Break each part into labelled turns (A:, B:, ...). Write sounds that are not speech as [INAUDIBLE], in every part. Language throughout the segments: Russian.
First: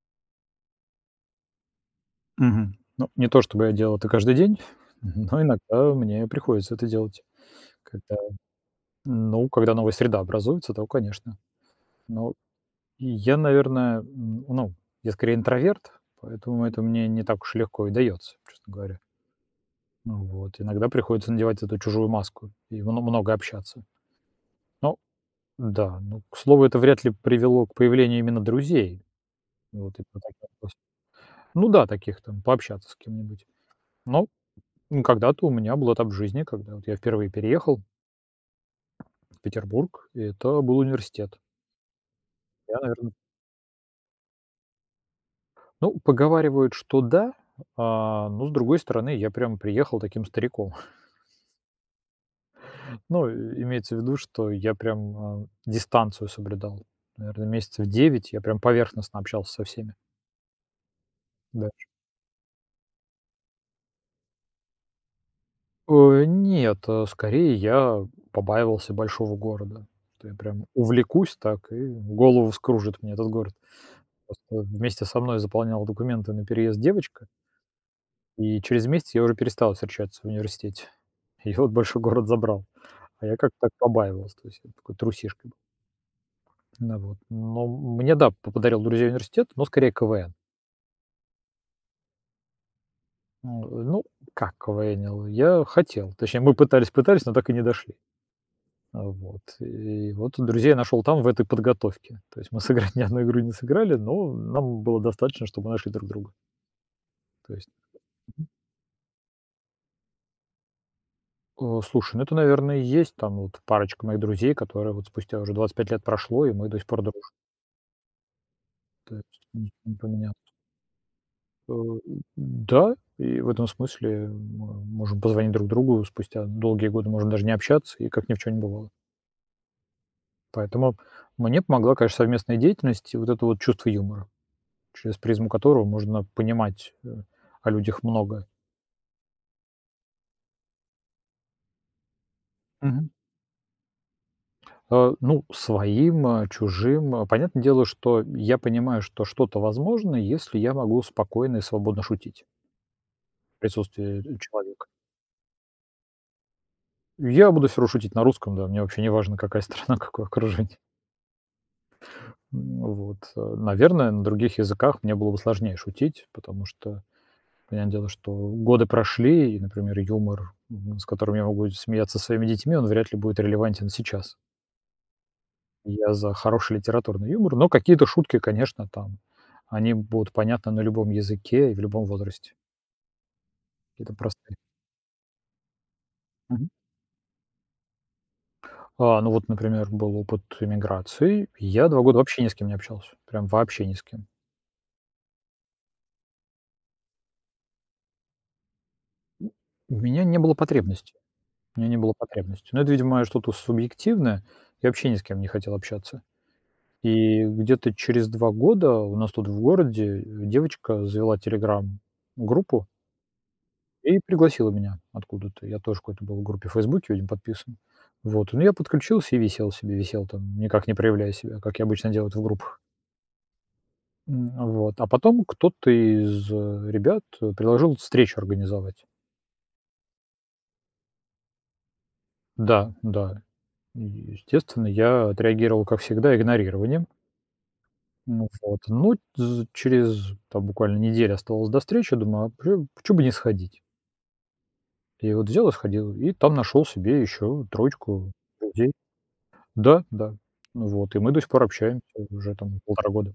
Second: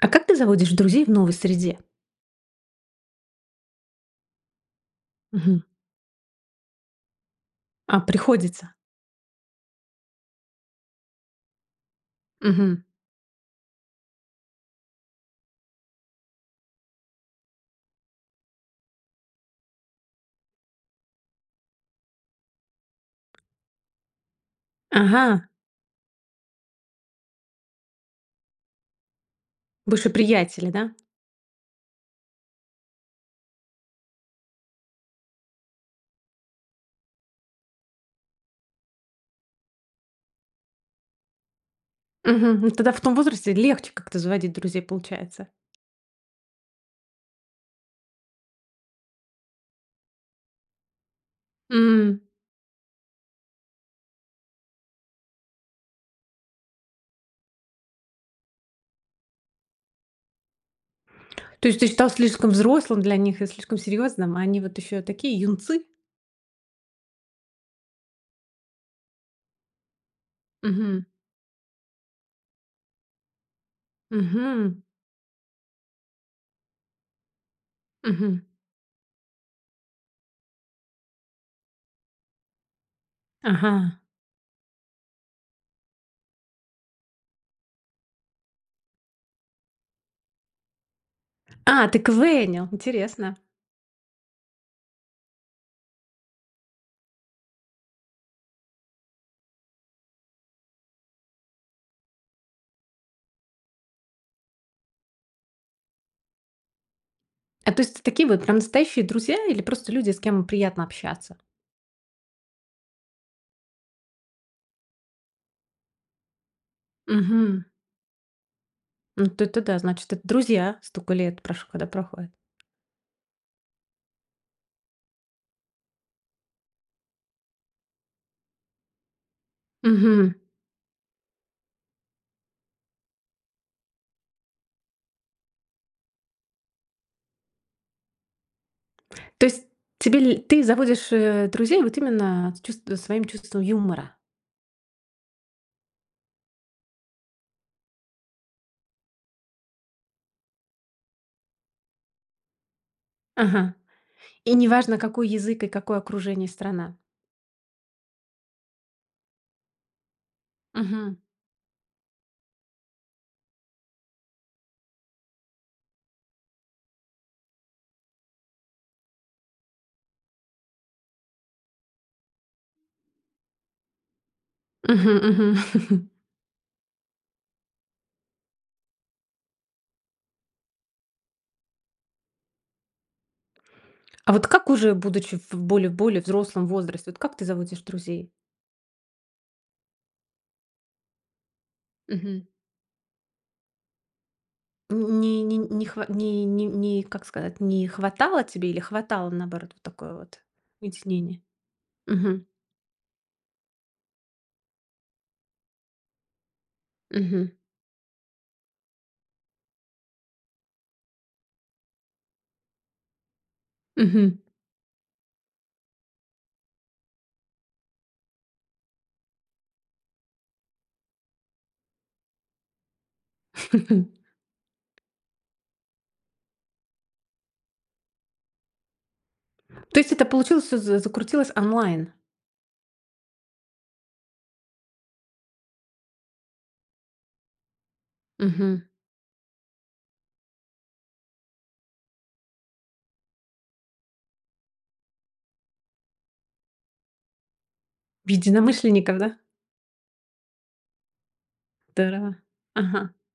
A: А как ты заводишь друзей в новой среде?
B: Мгм. Ну, не то, чтобы я делал это каждый день, [CHUCKLES] н но
A: Мгм.
B: иногда мне приходится это делать.
A: А,
B: Когда,
A: приходится.
B: ну, когда новая среда образуется, то конечно. Но
A: Мгм.
B: я, наверное, н ну, я скорее интроверт, поэтому это мне не так уж легко и дается, честно говоря. Ну вот, иногда приходится надевать эту чужую маску, и мно много общаться. Ну
A: Ага.
B: да, ну, к слову, это вряд ли привело к появлению именно друзей. Вот, и
A: Больше
B: по таких
A: приятели,
B: просто,
A: да?
B: ну да, таких там, пообщаться с кем-нибудь. Но когда-то у меня был этап жизни, когда, вот, я впервые переехал в Петербург, и это был университет.
A: Мгм. Ну
B: Да,
A: тогда в
B: наверно.
A: том возрасте легче как-то заводить друзей, получается?
B: Ну, поговаривают, что да, а, но, с другой стороны, я прям приехал таким стариком. [CHUCKLES]
A: М.
B: Ну и имеется в виду, что я прям, э, дистанцию соблюдал, наверно, месяцев 9 я прям поверхностно общался со всеми.
A: То
B: Даже.
A: есть ты стал слишком взрослым для них и слишком серьезным, а они вот еще такие юнцы?
B: Ой, нет, э, скорее я побаивался большого города, то я прям
A: Мгм.
B: увлекусь так, и голову вскружит мне этот город. Просто
A: Мгм.
B: вместе со мной заполняла документы на переезд девочка
A: Мгм.
B: и через месяц я уже перестал встречаться в университете. Её большой город забрал. А я как-то так
A: Ага.
B: побаивался, то есть, вот, такой трусишкой был. На вот, но мне, да, по подарил друзей университет, но скорее КВН.
A: А, ты КВНил! Интересно!
B: Н э, ну, как КВНил? Я хотел. Точнее, мы пытались пытались, но так и не дошли. Э, вот и вот, и друзей нашёл там, в этой подготовке. То есть мы сыграть ни одну игру не сыграли, но нам было достаточно, что мы нашли друг друга. То есть.
A: А то есть т такие вот,
B: Мгм.
A: прям настоящие друзья, или просто люди, с кем приятно общаться?
B: Э, слушай, ну это, наверное, и есть там вот парочка моих друзей, которая вот спустя уже 25 лет прошло, и мы до сих пор дружим.
A: Мгм.
B: То
A: М,
B: есть,
A: это
B: м,
A: да.
B: не
A: Значит это
B: поменялось.
A: друзья. Стока лет прош
B: А,
A: когда
B: у у,
A: проходит.
B: да, и в этом смысле, мы можем позвонить друг другу спустя долгие годы, можем даже не общаться, и как ни в чём не бывало.
A: Мгм.
B: Поэтому мне помогла, конечно, совместная деятельность и вот это вот чувство юмора, через призму которого можно понимать, э, о людях многое.
A: То есть тебе ле ты заводишь, э, друзей вот, именно с чувст
B: Мгм.
A: своим чувством юмора?
B: А, ну, своим, э, чужим, э. Понятное дело, что я понимаю, что что-то возможно, если я могу спокойно и свободно шутить в
A: Ага.
B: присутствии
A: И не
B: человека.
A: важно, какой язык и какое окружение, страна.
B: Я буду всё равно шутить на русском, да. Мне вообще не важно какая страна, какое окружение.
A: Мгм.
B: М, вот. Э, наверное, на других языках мне было бы сложнее шутить, потому что понятное дело, что годы прошли и, например, юмор, м, с которым я могу смеяться со своими детьми, он вряд ли будет релевантен сейчас.
A: Мгм мгм. [CHUCKLES]
B: Я за хороший литературный юмор, но какие-то шутки, конечно, там они будут понятны на любом языке и в любом возрасте. Это
A: А вот
B: простая
A: как уже будучи в более более взрослом
B: Мгм.
A: возрасте, вот как ты заводишь друзей?
B: А, ну вот, например, был опыт эмиграции- я 2 года вообще
A: Мгм.
B: ни с кем не общался, прям вообще ни с кем.
A: Не не не хва не не не как сказать, не хватало тебе или хватало, наоборот, вот
B: У
A: такое
B: меня не
A: вот
B: было потребности,
A: вытеснение?
B: у меня не было
A: Мгм.
B: потребности. Но это видимое что-то субъективное. Я вообще ни с кем не хотел общаться. И
A: Мгм.
B: где-то через 2 года у нас тут в городе, э, девочка завела "Телеграм"-группу. И
A: Мгм.
B: пригласила меня откуда-то. Я тоже в какой-то был группе в "Фейсбуке", видимо, подписан. Вот, ну, я подключился и висел себе, висел там, никак не проявляя себя, как я обычно делаю это в группах. М, вот,
A: [CHUCKLES]
B: а потом кто-то из ребят, э, предложил встречу организовать.
A: То есть это получилось всё за закрутилось онлайн?
B: Да, да. И, естественно, я отреагировал, как всегда, игнорированием. Ну вот,
A: Мгм.
B: ну, тз через, там буквально неделя оставалась до встречи, думаю, а прю а почему бы не сходить? И вот взял и сходил, и там нашел себе еще
A: В
B: троечку людей.
A: единомышленников, да?
B: Да, да. Ну вот, и мы до сих пор общаемся
A: Тара
B: уже там 1,5
A: Ага.
B: года.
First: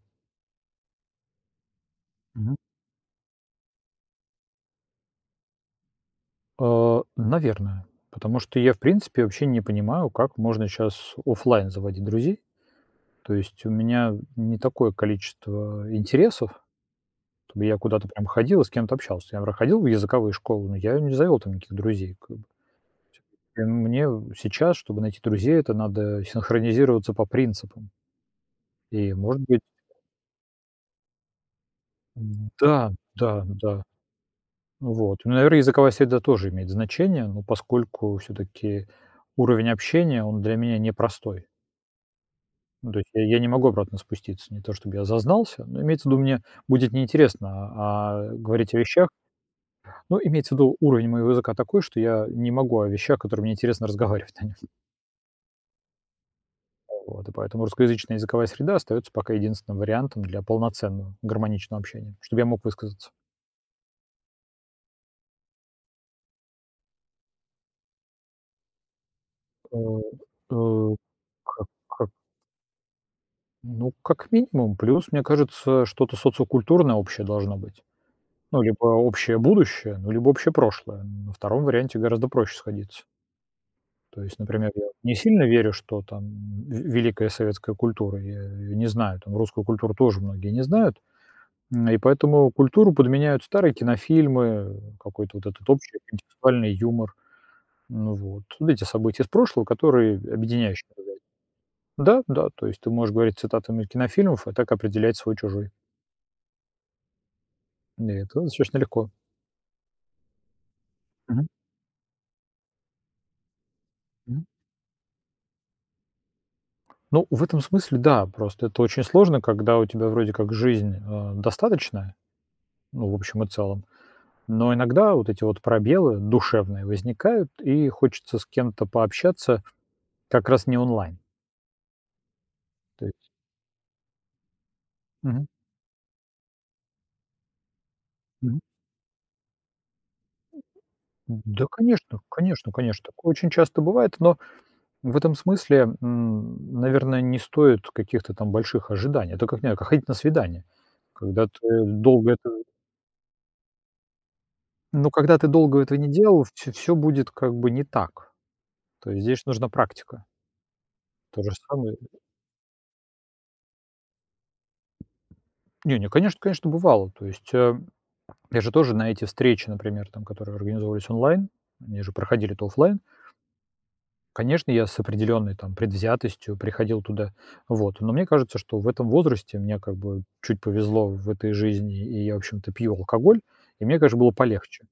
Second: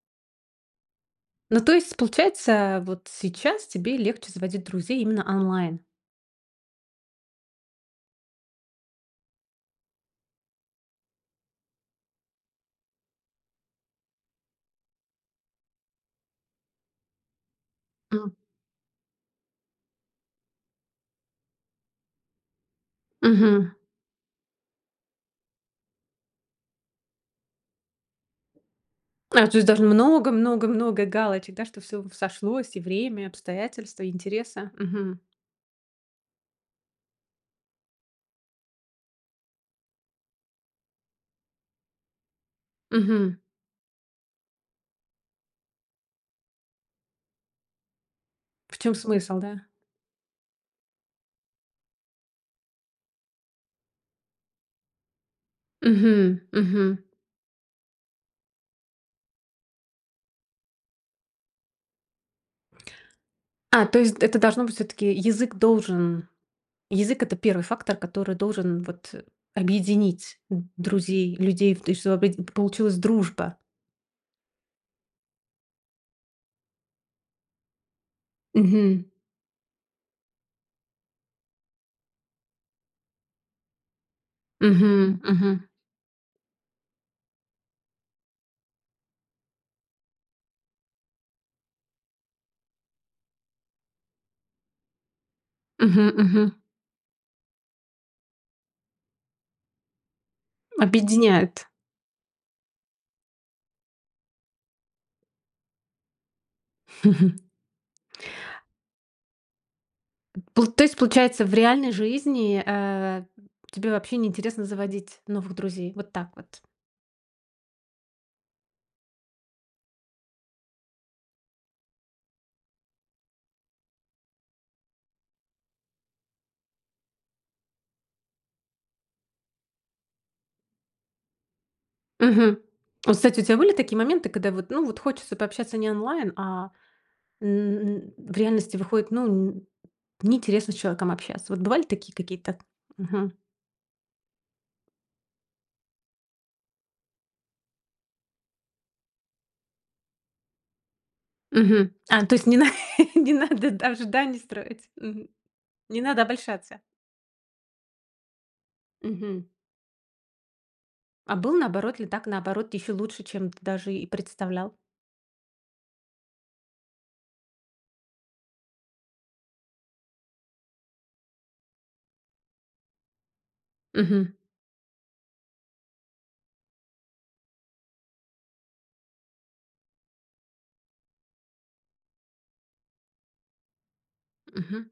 A: Ну то есть
B: Мгм.
A: получается, вот сейчас тебе легче заводить друзей именно онлайн?
B: А, наверное. Потому что я в принципе вообще не понимаю, как можно щас офлайн заводить друзей. То есть у меня не такое количество интересов, чтобы я куда-то прям
A: М.
B: ходил и с кем-то общался. Я вр ходил в языковые школы, но я не завел там никаких друзей как бы. И
A: Мгм.
B: мне сейчас, чтобы найти друзей, это надо синхронизироваться по принципам. И, может
A: А, то
B: быть
A: есть даже много много много галочек, да, что всё в сошлось: и
B: Да,
A: время, и
B: да, да.
A: обстоятельства, и интересы.
B: Ну
A: Мгм.
B: вот. Ну, наверное, языковая среда тоже имеет значение, но поскольку всё-таки уровень общения- он для меня непростой. Ну, то есть я
A: Мгм.
B: я не могу обратно спуститься, не то чтобы я зазнался, но имеется в виду, мне будет неинтересно, а а, говорить
A: В
B: о
A: чём
B: вещах
A: смысл, да.
B: Ну, имеется в виду уровень моего языка такой, что я не могу о вещах, которые мне интересно разговаривать на нём.
A: Мгм,
B: А
A: мгм.
B: вот. И поэтому русскоязычная языковая среда остаётся пока единственным вариантом для полноценного, гармоничного общения, чтобы я мог высказаться.
A: А, то есть это должно быть всё-таки язык должен язык- это 1 фактор, который должен, вот,
B: А,
A: объединить д
B: э,
A: друзей,
B: к
A: людей и в т
B: к
A: что опять п получилась дружба.
B: Ну, как минимум. Плюс, мне кажется, что-то социокультурное общее должно быть. Ну, либо
A: Мгм.
B: общее будущее, ну, либо общее прошлое. На 2 варианте гораздо проще сходиться. То есть, например, я не
A: Мгм,
B: сильно
A: мгм.
B: верю, что там в великая советская культура, я её не знаю, там русскую культуру тоже многие не знают, м, и поэтому культуру подменяют старые кинофильмы, какой-то вот этот общий,
A: Мгм мгм.
B: интеллектуальный юмор. Ну вот. Вот эти события из прошлого, которые объединяющие.
A: Объединяют.
B: [UNINTELLIGIBLE] Да, да, то есть ты можешь говорить цитатами кинофильмов и так определять свой-чужой.
A: [CHUCKLES]
B: Не, это достаточно легко.
A: Пл то есть, получается,
B: Мгм.
A: в реальной жизни, э, тебе вообще
B: Мгм.
A: неинтересно заводить новых друзей? Вот так вот.
B: Ну, в этом смысле, да, просто это очень сложно, когда у тебя вроде как жизнь, э, достаточная, ну в общем и целом, но иногда вот эти вот пробелы душевные возникают и хочется с кем-то пообщаться, как раз не онлайн.
A: Мгм.
B: То
A: О,
B: есть
A: кстати, у тебя были такие моменты, когда вот, ну вот, хочется
B: Мгм.
A: пообщаться не онлайн, а, м, в
B: Мгм.
A: реальности выходит, ну, н неинтересно с человеком общаться? Вот
B: Да,
A: бывали такие
B: конечно,
A: какие-то?
B: конечно, конечно, такое
A: Мгм.
B: очень часто бывает, но в этом смысле, м, наверное, не стоит каких-то там больших ожиданий, это как не как ходить на свидания, когда ты
A: Мгм. А,
B: долго
A: то есть
B: это
A: нена [CHUCKLES] не надо, да, ожиданий строить,
B: но
A: мгм?
B: когда ты долго этого
A: Не
B: не
A: надо
B: делал, всё
A: обольщаться.
B: всё будет как бы не так. То есть
A: Мгм.
B: здесь нужна практика.
A: А
B: То же
A: был
B: самое,
A: наоборот ли,
B: э
A: так наоборот, еще лучше, чем ты даже и представлял?
B: Не не, конечно конечно бывало. То есть, э, [SWALLOWS] я же тоже на эти встречи, например, там, которые организовывались онлайн, они же проходили-то офлайн.
A: Мгм.
B: Конечно, я с определенной там предвзятостью приходил туда, вот. Но мне кажется, что в этом возрасте мне как бы чуть повезло в этой жизни, и я в общем-то пью алкоголь, и мне, даже, было полегче.
A: Мгм,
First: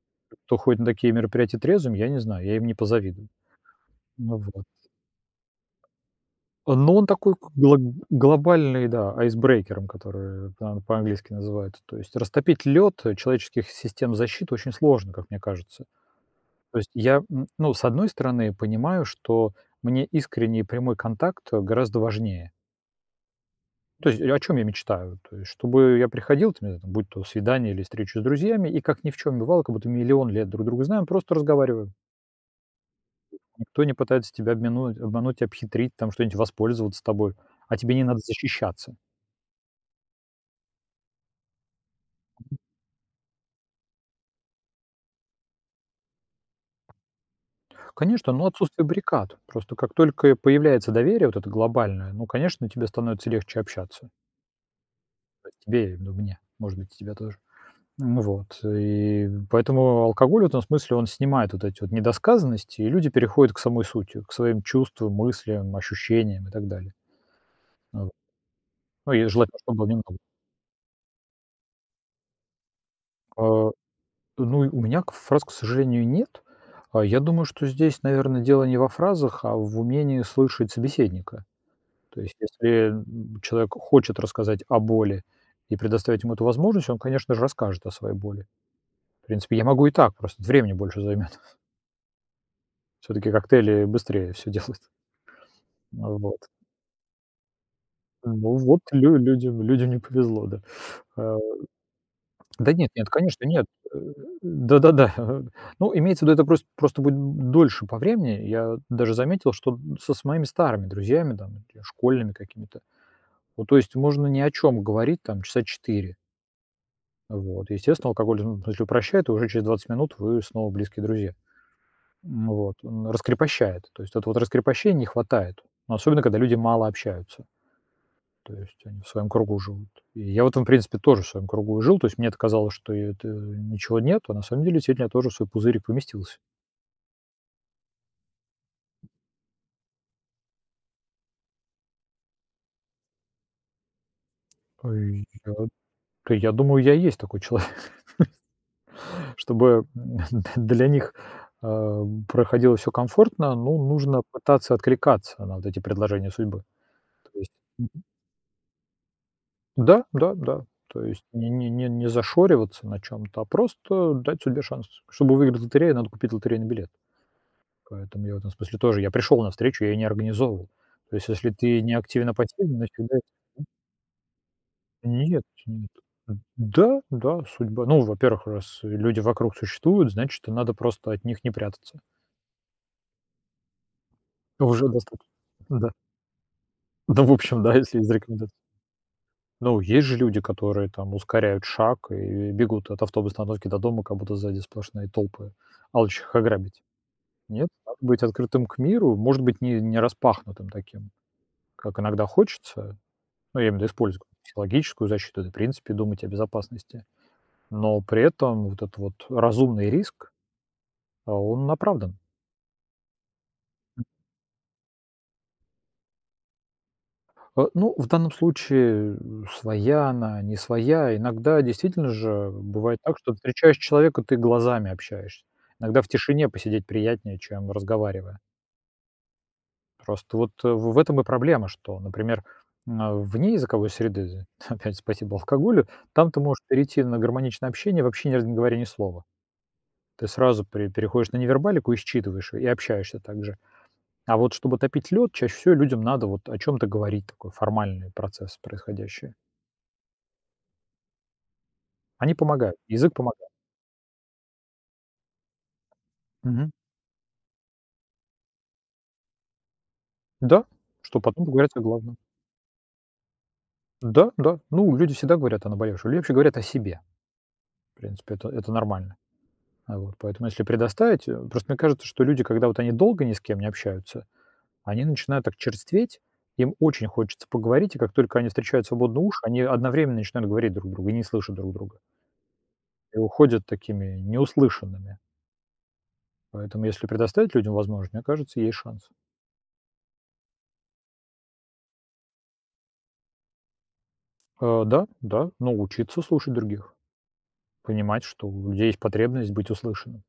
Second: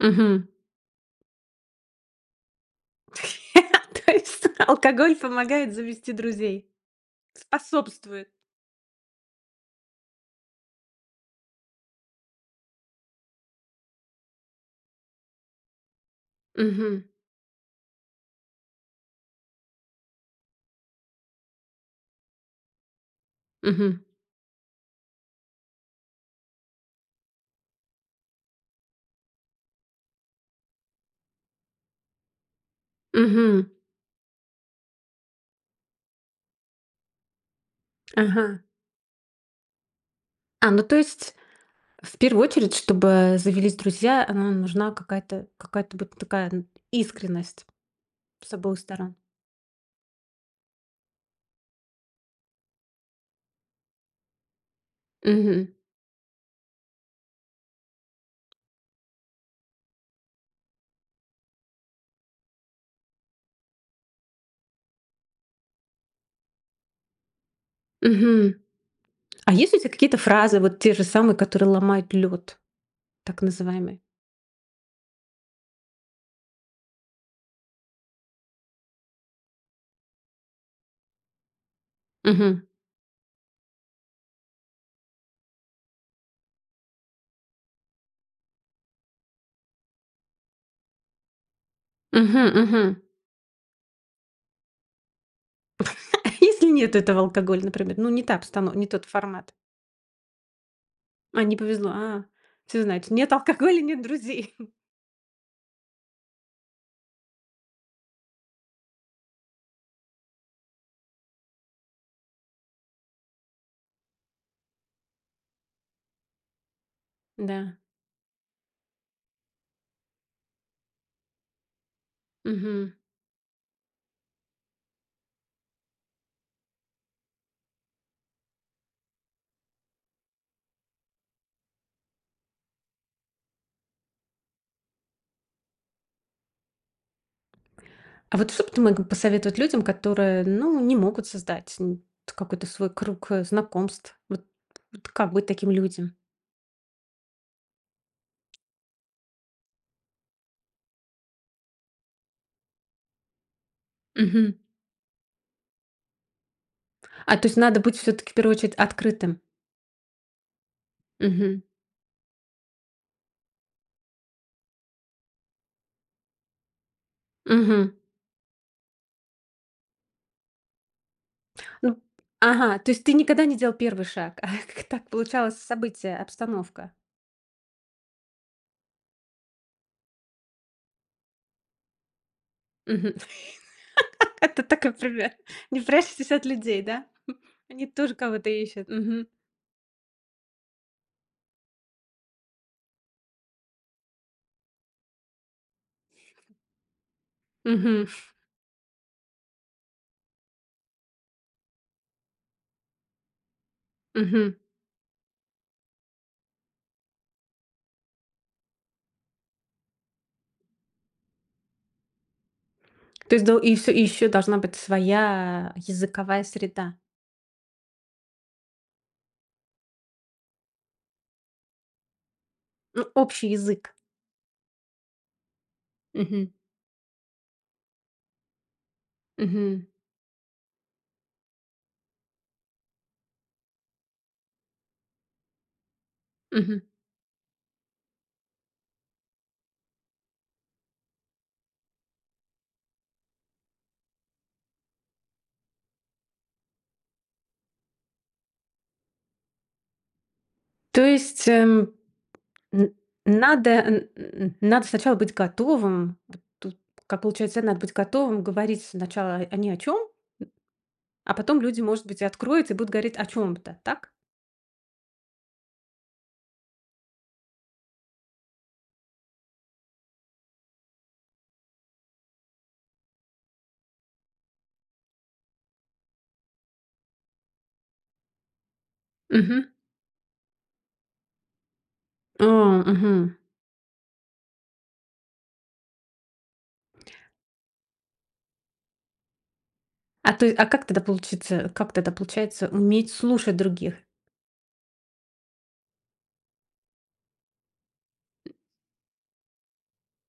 A: мгм.
B: Кто ходит на такие мероприятия трезвыми, я не знаю, я им не позавидую.
A: [LAUGHS] То
B: Ну
A: есть
B: вот.
A: алкоголь помогает завести друзей,
B: Ну, он такой к гл
A: способствует.
B: глобальный, да, айсбрейкером, который там по-английски называется. То есть растопить лед, э, человеческих систем защиты очень сложно, как мне кажется. То есть
A: Мгм.
B: я, м, ну, с одной стороны, понимаю, что мне искренний и прямой контакт гораздо важнее.
A: Мгм.
B: То есть, о чём я мечтаю? То есть, чтобы я приходил, там е будь то свидание или встреча с друзьями, и как ни в чём бывало, как будто миллион лет друг друга знаем, просто разговариваем.
A: Мгм.
B: Никто не пытается тебя обмену обмануть, обхитрить там, что-нибудь воспользоваться тобой, а тебе не надо
A: Ага.
B: защищаться.
A: А, ну то есть, в первую очередь, чтобы завелись друзья, она нужна какая-то какая-то вот такая н искренность
B: Конечно, ну,
A: с обоих
B: отсутствие
A: сторон.
B: баррикад. Просто как только и появляется доверие вот это глобальное, ну, конечно, тебе становится легче общаться. А
A: Мгм.
B: тебе и ду мне, может быть, и тебя тоже. Ну вот. И поэтому алкоголь в этом смысле, он снимает вот эти вот недосказанности, и люди переходят к самой сути, к своим чувствам, мыслям, ощущениям и так далее. А вот.
A: Мгм.
B: Ну и
A: А
B: желательно,
A: есть
B: чтоб
A: у
B: в
A: тебя
B: обмен
A: какие-то
B: там
A: фразы, вот те же самые, которые ломают лёд, так
B: А,
A: называемый?
B: ну, у меня к фраз, к сожалению, нет. А я думаю, что здесь, наверно, дело не во фразах, а в умении слышать собеседника. То есть
A: Мгм.
B: если, м м, человек хочет рассказать о боли, и предоставить ему эту возможность, он, конечно же, расскажет о своей боли. В принципе, я могу и так, просто времени больше займёт. [CHUCKLES]
A: Мгм мгм.
B: Всё-таки коктейли быстрее всё делают. Ну
A: [CHUCKLES] А
B: вот.
A: если нет этого алкоголя, например? Ну, не та
B: Ну
A: обстано
B: вот,
A: не тот
B: лю
A: формат.
B: людям людям не повезло, да. А
A: А, не повезло, а!
B: Да
A: Всё
B: нет-нет,
A: знаете. Нет
B: конечно, нет.
A: алкоголя-
B: Э,
A: нет друзей. [CHUCKLES]
B: да-да-да. [CHUCKLES] Ну, имеется в виду, это прос просто будет д дольше по времени. Я даже заметил, что д со с моими старыми друзьями там и школьными какими-то, ну, то есть можно ни о чём говорить там часа 4. А вот.
A: Да.
B: Естественно, алкоголь, ну, если упрощает, уже через 20 минут вы снова близкие друзья. М вот.
A: Мгм.
B: Он раскрепощает. То есть вот раскрепощений не хватает. Ну, особенно когда люди мало общаются. То есть они в своем кругу живут. И я в этом, в принципе, тоже в своем кругу и жил. То есть мне это казалось, что это ничего нет, а на самом деле сильно я тоже в свой пузырик поместился.
A: А вот что б ты мог посоветовать людям, которые, ну, не могут создать, н т какой-то свой круг, э, знакомств? Вот.
B: А
A: Вот как быть
B: я
A: таким людям?
B: Да, я думаю, я и есть такой человек. [CHUCKLES] Чтобы н д для них, а, проходило всё комфортно, ну, нужно
A: Мгм.
B: пытаться откликаться на вот эти предложения судьбы.
A: А,
B: То
A: то
B: есть
A: есть надо быть
B: Мгм.
A: всё-таки в первую очередь открытым?
B: Да, да, да. То есть не
A: Мгм.
B: не не не зашориваться на чём-то, а просто дать судьбе шанс. Чтобы выиграть в лотерею, надо купить лотерейный билет.
A: Мгм.
B: Поэтому я в этом смысле тоже. Я пришёл на встречу, я её не организовывал. То есть, если ты не
A: Ну
B: активен, а пассивен,
A: Ага, то
B: значит
A: есть ты
B: уже
A: никогда не
B: М.
A: делал 1 шаг? Ах, как так
B: Нет,
A: получалось:
B: нет,
A: событие,
B: н
A: обстановка?
B: Да, да, судьба. Ну, во-первых, раз, э, люди вокруг существуют, значит, что надо просто от них не прятаться.
A: Мгм, [LAUGHS] это
B: Уже
A: такой
B: доступ
A: пример, не
B: Да.
A: прячьтесь от людей, да?
B: Да в
A: [CHUCKLES]
B: общем, да,
A: Они
B: если есть
A: тоже
B: рекоменда
A: кого-то ищут, мгм.
B: Но есть же люди, которые там ускоряют шаг и бегут от автоб остановки до дома, как будто сзади сплошные толпы, алчущих их ограбить. Нет? А
A: Мгм.
B: быть открытым к миру, может быть, ни не распахнутым таким, как иногда хочется. Ну, я имею в виду использовать какую-то
A: Мгм.
B: психологическую защиту, да и в принципе думать о безопасности, но при этом вот этот вот разумный риск, а, он оправдан.
A: То есть дол и всё и
B: М.
A: ещё должна быть своя языковая среда?
B: Э, ну, в данном случае, э, своя она, не своя. Иногда действительно же бывает
A: Ну,
B: так, что
A: общий
B: встречаешь
A: язык.
B: человека, ты глазами общаешься. Иногда в
A: Мгм.
B: тишине посидеть приятнее, чем разговаривая.
A: Мгм.
B: Просто вот, э, в этом и проблема, что, например, на вне языковой среды, з [CHUCKLES] опять спасибо алкоголю, там ты можешь
A: Мгм.
B: перейти на гармоничное общение, вообще ни раза не говоря ни слова. Ты сразу пре переходишь на невербалику и считываешь её, и общаешься так же. А вот чтобы топить лёд, чаще всего людям надо вот о чём-то говорить, такой формальный процесс происходящее.
A: То есть, эм,
B: Они помогают,
A: н
B: язык помогает.
A: надо, н н н надо сначала быть готовым? Вот
B: Мгм.
A: тут как получается: надо быть готовым, говорить сначала о ни о чём, м,
B: Да, чтоб
A: а
B: потом
A: потом
B: поговорить о
A: люди, может
B: главном.
A: быть, и откроются и будут говорить о чём-то. Так?
B: Да, да, ну, люди всегда говорят о наболевшем, либо вообще говорят о себе. В принципе, это это нормально. А вот. Поэтому если предоставить, э, просто мне кажется, что люди, когда вот они долго ни с кем не общаются, они начинают так черстветь, им очень хочется поговорить, и как только они встречают свободные уши, они
A: Мгм.
B: одновременно начинают говорить друг другу и не слышат друг друга.
A: А,
B: И
A: мгм.
B: уходят такими не услышанными. Поэтому, если предоставить людям возможн мне кажется, есть шанс.
A: А ты а как тогда получится как тогда получается уметь слушать других?
B: А, да, да, ну, учиться слушать других, понимать, что у людей есть потребность быть услышанным.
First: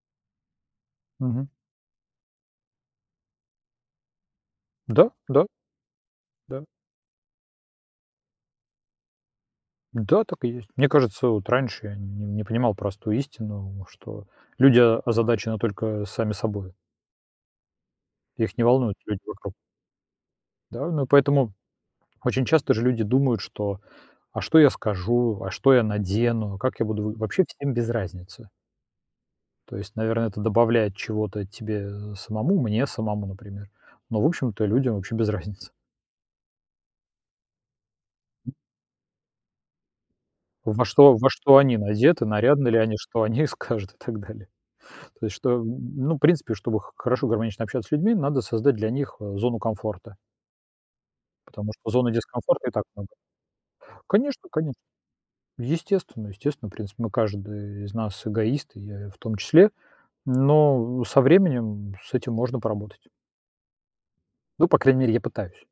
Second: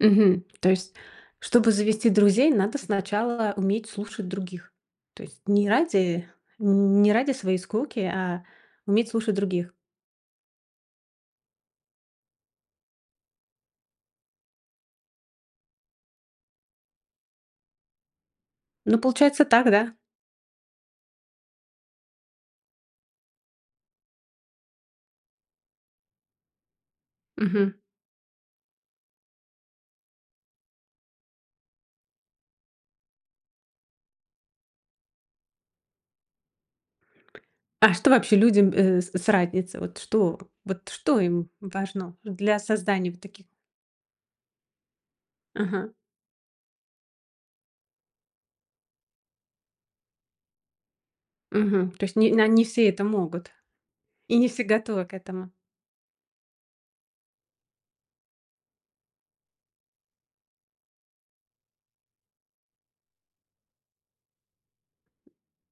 A: Мгм. То есть,
B: Мгм.
A: чтобы завести друзей, надо сначала уметь слушать других,
B: Да,
A: то есть
B: да.
A: не ради
B: Да.
A: не ради своей скуки, а уметь слушать других.
B: Да, так и есть. Мне кажется, вот раньше я нь не понимал простую истину, что люди озадачены только сами собою. Их не
A: Ну,
B: волнуют люди
A: получается
B: вокруг.
A: так, да?
B: Да, ну и поэтому очень часто же люди думают, что: "А что я скажу? А что я надену? А как я буду в". Вообще всем
A: Мгм.
B: без разницы. То есть, наверно, это добавляет чего-то тебе, э, самому, мне самому, например, но, в общем-то, людям вообще без разницы.
A: А что вообще людям, э, с с разница? Вот что
B: Во
A: вот
B: что
A: что
B: во
A: им
B: что они
A: важно
B: надеты,
A: для
B: нарядно ли они,
A: создания вот
B: что
A: таких
B: они скажут и так далее. То есть, что, н н
A: Ага.
B: ну, в принципе, чтобы х хорошо гармонично общаться с людьми, надо создать для них, э, зону комфорта. Потому
A: Мгм.
B: что
A: То
B: зоны
A: есть не на не
B: дискомфорта и так
A: все это
B: много.
A: могут, и не
B: Конечно,
A: все
B: коне
A: готовы к этому.
B: Естественно, естественно, в принципе, мы, каждый из нас эгоист, и я, э, в том числе, но со временем с этим можно поработать. Ну, по крайней мере, я пытаюсь.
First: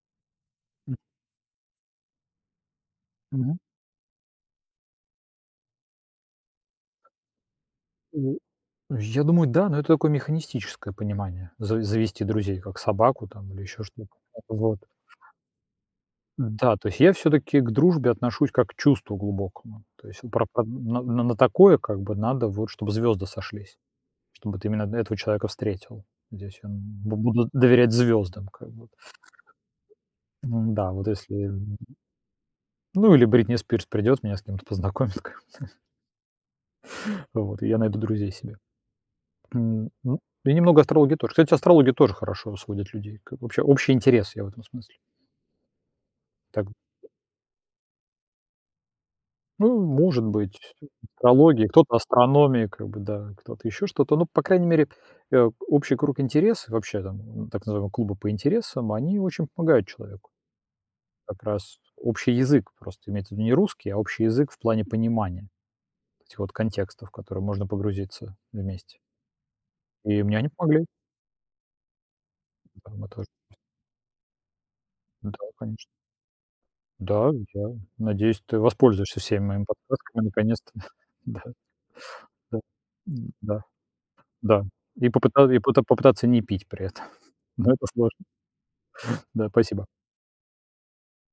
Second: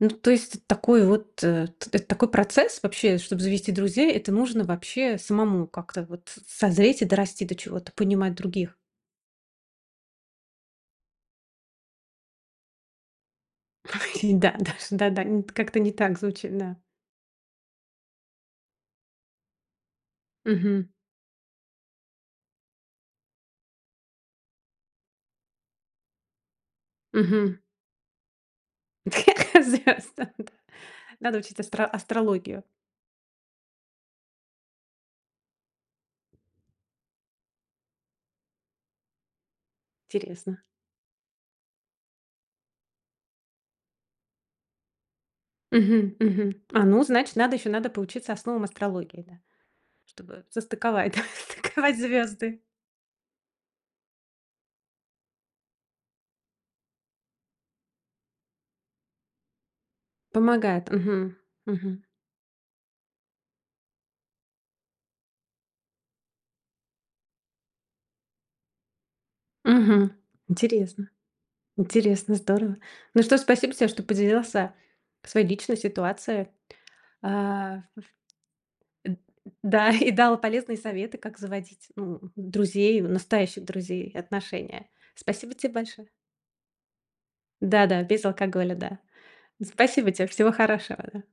A: Ну, то есть это
B: М.
A: такой вот, э, это такой процесс, вообще, чтоб
B: Мгм.
A: завести друзей: это нужно, вообще, самому как-то вот созреть и дорасти до чего-то, понимать других.
B: Я думаю, да, но это такое механистическое понимание за завести друзей как собаку там или еще что-то.
A: Ой,
B: А
A: да,
B: вот.
A: даж да-да, не как-то не так звучит,
B: Да,
A: да.
B: то есть я всё-таки к дружбе отношусь как к чувству глубокому. То есть, а про одн
A: Мгм.
B: н на на такое как бы надо вот, чтоб звёзды сошлись. Чтобы ты именно на этого человека встретил. Здесь он бу буду
A: Мгм.
B: доверять звёздам, как бы
A: [LAUGHS] Зря, с да.
B: во Н-да, вот
A: Надо
B: если,
A: учить
B: м
A: астро астрологию.
B: Ну, или Бритни Спирс придёт, меня с кем-то познакомит ком то. Вот, и я найду друзей себе. М, ну и
A: Интересно.
B: немного астрологии тоже. Кстати, астрология тоже хорошо сводит людей, как вообще, общий интерес, я в этом смысле.
A: Мгм, мгм.
B: Так.
A: А, ну, значит, надо еще, надо поучиться основам астрологии, да.
B: Ну, может
A: Чтобы
B: быть, се
A: состыковать, да,
B: астрология, кто-то
A: состыковать звезды.
B: астрономия, как бы да. Кто-то ещё что-то, но, по крайней мере, э, общий круг интересов, вообще там, так называемые клубы по интересам, они очень помогают человеку.
A: Помогает. Мгм,
B: Как раз
A: мгм.
B: общий язык, просто имеется в виду не русский, а общий язык в плане понимания вот этих вот контекстов, в которые можно погрузиться вместе.
A: Мгм.
B: И мне они помогли.
A: Интересно. Интересно, здорово.
B: Там мы
A: Ну
B: тоже
A: что ж, спасибо тебе, что поделился
B: Да,
A: своей личной
B: конечно.
A: ситуацией.
B: Да, да.
A: Э,
B: Надеюсь, ты
A: Эд
B: воспользуешься всеми моими
A: да, и
B: подсказками
A: дал
B: наконец-то,
A: полезные советы, как
B: да. Да,
A: заводить, ну,
B: да.
A: друзей,
B: Н-да.
A: настоящих друзей,
B: Да,
A: отношения.
B: и попыта
A: Спасибо
B: и
A: тебе
B: поты
A: большое.
B: попытаться не пить при этом. [CHUCKLES] Но это
A: Да-да, без
B: сложно.
A: алкоголя, да.
B: Да,
A: Н
B: спасибо.
A: спасибо тебе, всего хорошего, да.